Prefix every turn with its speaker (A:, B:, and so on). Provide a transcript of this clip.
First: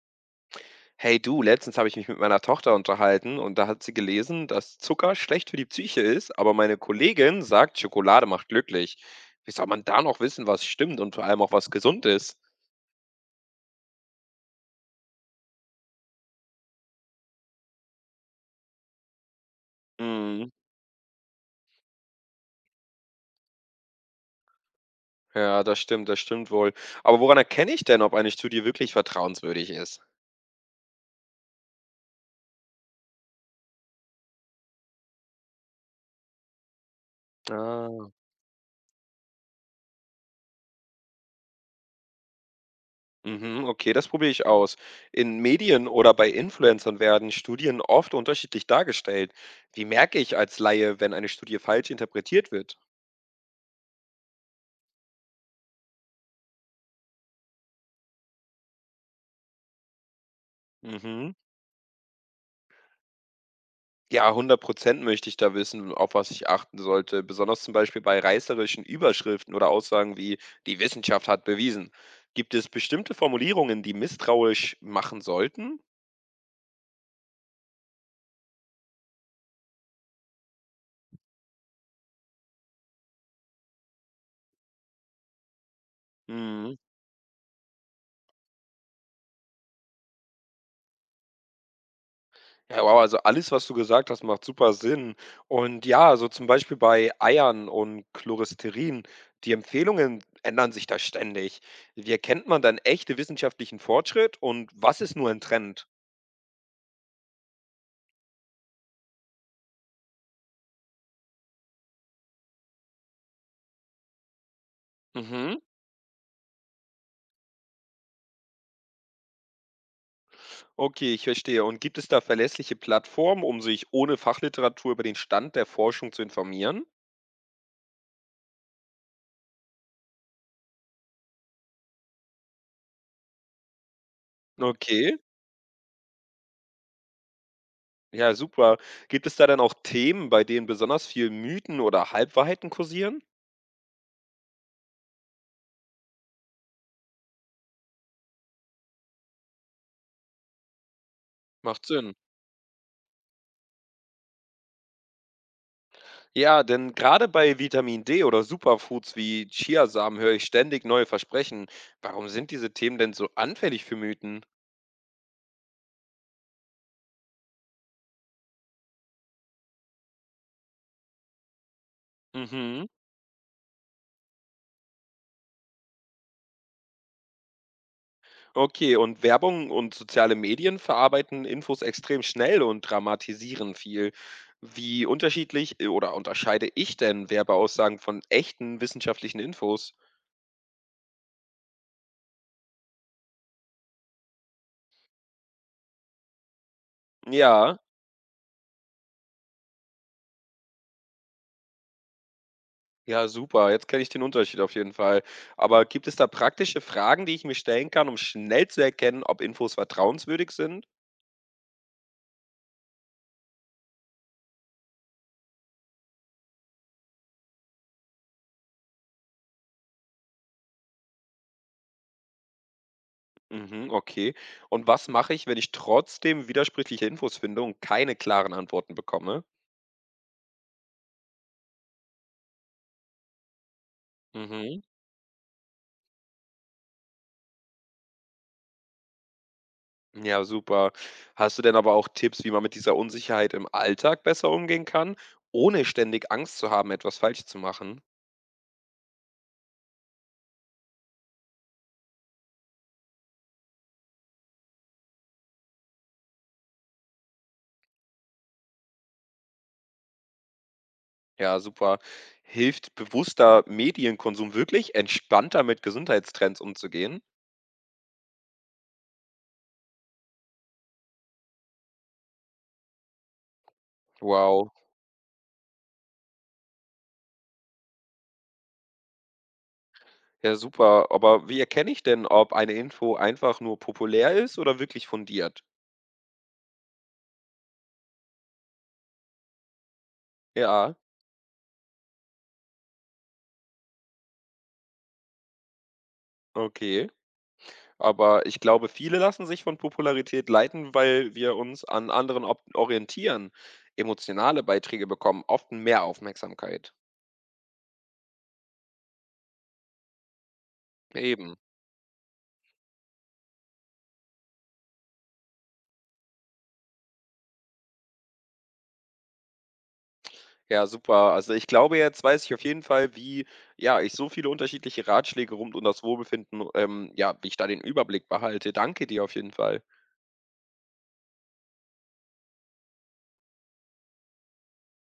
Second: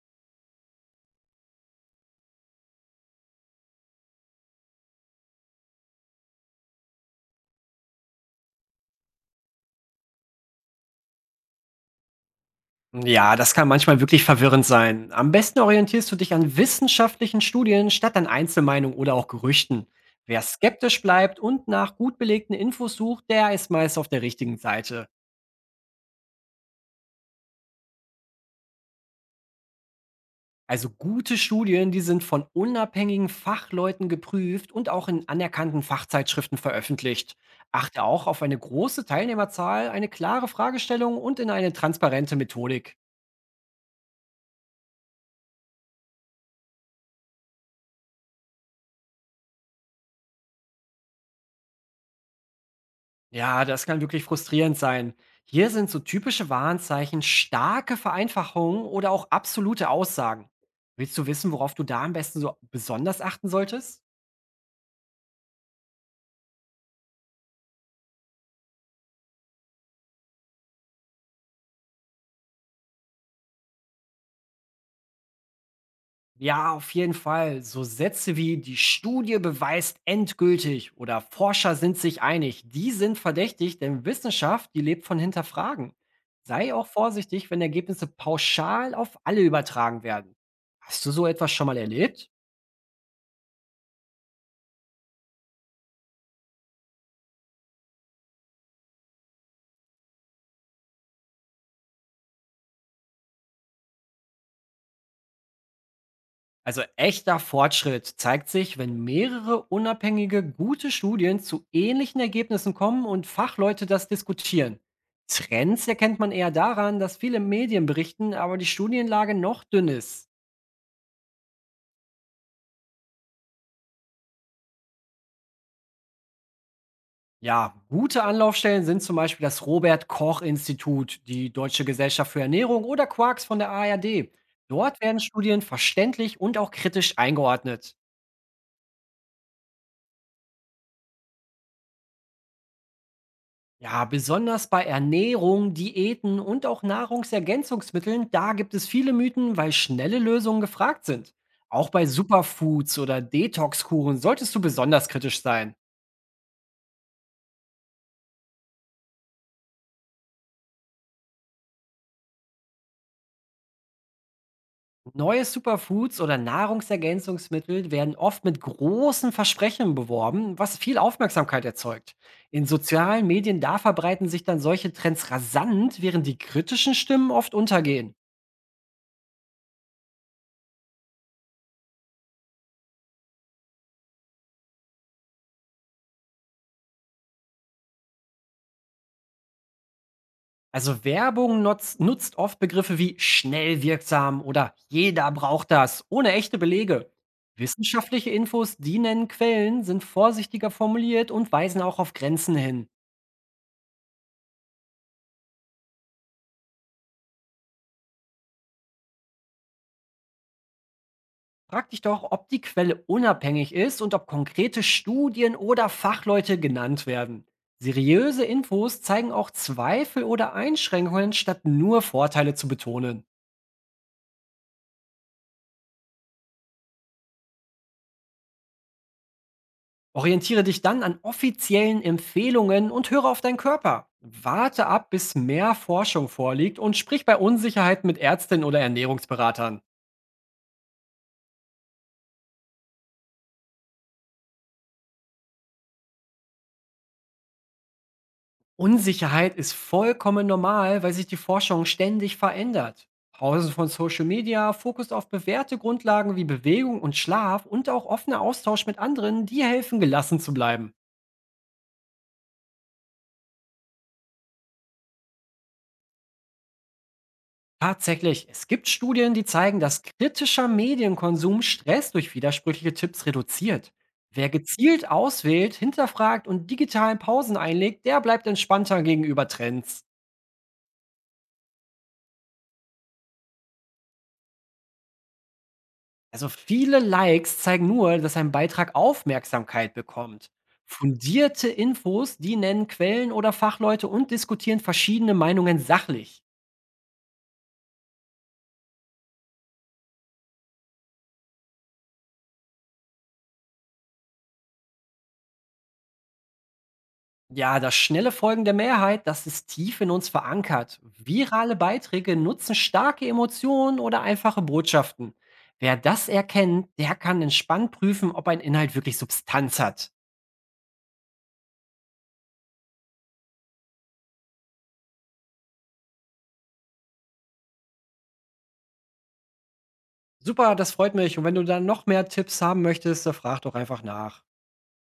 A: Hey du, letztens habe ich mich mit meiner Tochter unterhalten und da hat sie gelesen, dass Zucker schlecht für die Psyche ist, aber meine Kollegin sagt, Schokolade macht glücklich. Wie soll man da noch wissen, was stimmt und vor allem auch was gesund ist?
B: Ja, das kann manchmal wirklich verwirrend sein. Am besten orientierst du dich an wissenschaftlichen Studien statt an Einzelmeinungen oder auch Gerüchten. Wer
A: Mhm.
B: skeptisch bleibt und nach gut belegten Infos sucht, der ist meist auf der richtigen Seite.
A: Ja, das stimmt wohl. Aber woran erkenne ich denn, ob eine Studie wirklich vertrauenswürdig ist?
B: Also gute Studien, die sind von unabhängigen Fachleuten geprüft und auch in anerkannten Fachzeitschriften veröffentlicht. Achte
A: Ah.
B: auch auf eine große Teilnehmerzahl, eine klare Fragestellung und in eine transparente Methodik.
A: Mhm, okay, das probiere ich aus. In Medien oder bei Influencern werden Studien oft unterschiedlich dargestellt. Wie merke ich als Laie, wenn eine Studie falsch interpretiert wird?
B: Ja, das kann wirklich frustrierend sein. Hier sind so typische Warnzeichen, starke Vereinfachungen oder auch absolute Aussagen. Willst du
A: Mhm.
B: wissen, worauf du da am besten so besonders achten solltest?
A: Ja, 100% möchte ich da wissen, auf was ich achten sollte, besonders zum Beispiel bei reißerischen Überschriften oder Aussagen wie „Die Wissenschaft hat bewiesen“. Gibt es bestimmte Formulierungen, die misstrauisch machen sollten?
B: Ja, auf jeden Fall. So Sätze wie die Studie beweist endgültig oder Forscher sind sich einig, die sind verdächtig, denn Wissenschaft, die lebt von Hinterfragen. Sei
A: Mhm.
B: auch vorsichtig, wenn Ergebnisse pauschal auf alle übertragen werden. Hast du so etwas schon mal erlebt?
A: Ja, wow, also alles, was du gesagt hast, macht super Sinn. Und ja, so zum Beispiel bei Eiern und Cholesterin, die Empfehlungen ändern sich da ständig. Wie erkennt man dann echte wissenschaftlichen Fortschritt und was ist nur ein Trend?
B: Also echter Fortschritt zeigt sich, wenn mehrere unabhängige, gute Studien zu ähnlichen Ergebnissen kommen und Fachleute das diskutieren.
A: Mhm.
B: Trends erkennt man eher daran, dass viele Medien berichten, aber die Studienlage noch dünn ist.
A: Okay, ich verstehe. Und gibt es da verlässliche Plattformen, um sich ohne Fachliteratur über den Stand der Forschung zu informieren?
B: Ja, gute Anlaufstellen sind zum Beispiel das Robert Koch Institut, die Deutsche Gesellschaft für Ernährung oder Quarks von der ARD. Dort
A: Okay,
B: werden Studien verständlich und auch kritisch eingeordnet.
A: ja, super. Gibt es da dann auch Themen, bei denen besonders viel Mythen oder Halbwahrheiten kursieren?
B: Ja, besonders bei Ernährung, Diäten und auch Nahrungsergänzungsmitteln, da gibt es viele Mythen, weil schnelle Lösungen gefragt sind.
A: Macht
B: Auch bei
A: Sinn.
B: Superfoods oder Detoxkuren solltest du besonders kritisch sein.
A: Ja, denn gerade bei Vitamin D oder Superfoods wie Chiasamen höre ich ständig neue Versprechen. Warum sind diese Themen denn so anfällig für Mythen?
B: Neue Superfoods oder Nahrungsergänzungsmittel werden oft mit großen Versprechen beworben, was viel Aufmerksamkeit erzeugt. In
A: Mhm.
B: sozialen Medien da verbreiten sich dann solche Trends rasant, während die kritischen Stimmen oft untergehen.
A: Okay, und Werbung und soziale Medien verarbeiten Infos extrem schnell und dramatisieren viel. Wie unterschiedlich oder unterscheide ich denn Werbeaussagen von echten wissenschaftlichen Infos?
B: Also Werbung nutzt oft Begriffe wie schnell wirksam oder jeder braucht das, ohne echte Belege.
A: Ja,
B: Wissenschaftliche Infos, die nennen Quellen, sind vorsichtiger formuliert und weisen auch auf Grenzen hin.
A: ja, super. Jetzt kenne ich den Unterschied auf jeden Fall. Aber gibt es da praktische Fragen, die ich mir stellen kann, um schnell zu erkennen, ob Infos vertrauenswürdig sind?
B: Frag dich doch, ob die Quelle unabhängig ist und ob konkrete Studien oder Fachleute genannt werden. Seriöse Infos zeigen auch Zweifel oder Einschränkungen, statt nur Vorteile zu betonen.
A: Mhm, okay. Und was mache ich, wenn ich trotzdem widersprüchliche Infos finde und keine klaren Antworten bekomme?
B: Orientiere dich dann an offiziellen Empfehlungen und höre auf deinen Körper.
A: Mhm.
B: Warte ab, bis mehr Forschung vorliegt und sprich bei Unsicherheit mit Ärztinnen oder Ernährungsberatern.
A: Ja, super. Hast du denn aber auch Tipps, wie man mit dieser Unsicherheit im Alltag besser umgehen kann, ohne ständig Angst zu haben, etwas falsch zu machen?
B: Unsicherheit ist vollkommen normal, weil sich die Forschung ständig verändert. Pausen von Social Media, Fokus auf bewährte Grundlagen wie Bewegung und Schlaf und auch offener Austausch mit anderen, die helfen, gelassen zu bleiben.
A: Ja, super. Hilft bewusster Medienkonsum wirklich, entspannter mit Gesundheitstrends umzugehen?
B: Tatsächlich, es gibt Studien, die zeigen, dass kritischer Medienkonsum Stress durch widersprüchliche Tipps reduziert. Wer
A: Wow.
B: gezielt auswählt, hinterfragt und digitalen Pausen einlegt, der bleibt entspannter gegenüber Trends.
A: Ja, super. Aber wie erkenne ich denn, ob eine Info einfach nur populär ist oder wirklich fundiert?
B: Also viele Likes zeigen nur, dass ein Beitrag Aufmerksamkeit bekommt.
A: Ja,
B: Fundierte Infos, die nennen Quellen oder Fachleute und diskutieren verschiedene Meinungen sachlich.
A: okay. Aber ich glaube, viele lassen sich von Popularität leiten, weil wir uns an anderen ob orientieren. Emotionale Beiträge bekommen oft mehr Aufmerksamkeit.
B: Ja, das schnelle Folgen der Mehrheit, das ist tief in uns verankert.
A: Eben.
B: Virale Beiträge nutzen starke Emotionen oder einfache Botschaften. Wer das erkennt, der kann entspannt prüfen, ob ein Inhalt wirklich Substanz hat.
A: Ja, super. Also ich glaube, jetzt weiß ich auf jeden Fall, wie, ja, ich so viele unterschiedliche Ratschläge rund um das Wohlbefinden, ja, wie ich da den Überblick behalte. Danke dir auf jeden Fall.
B: Super, das freut mich. Und wenn du dann noch mehr Tipps haben möchtest, dann frag doch einfach nach.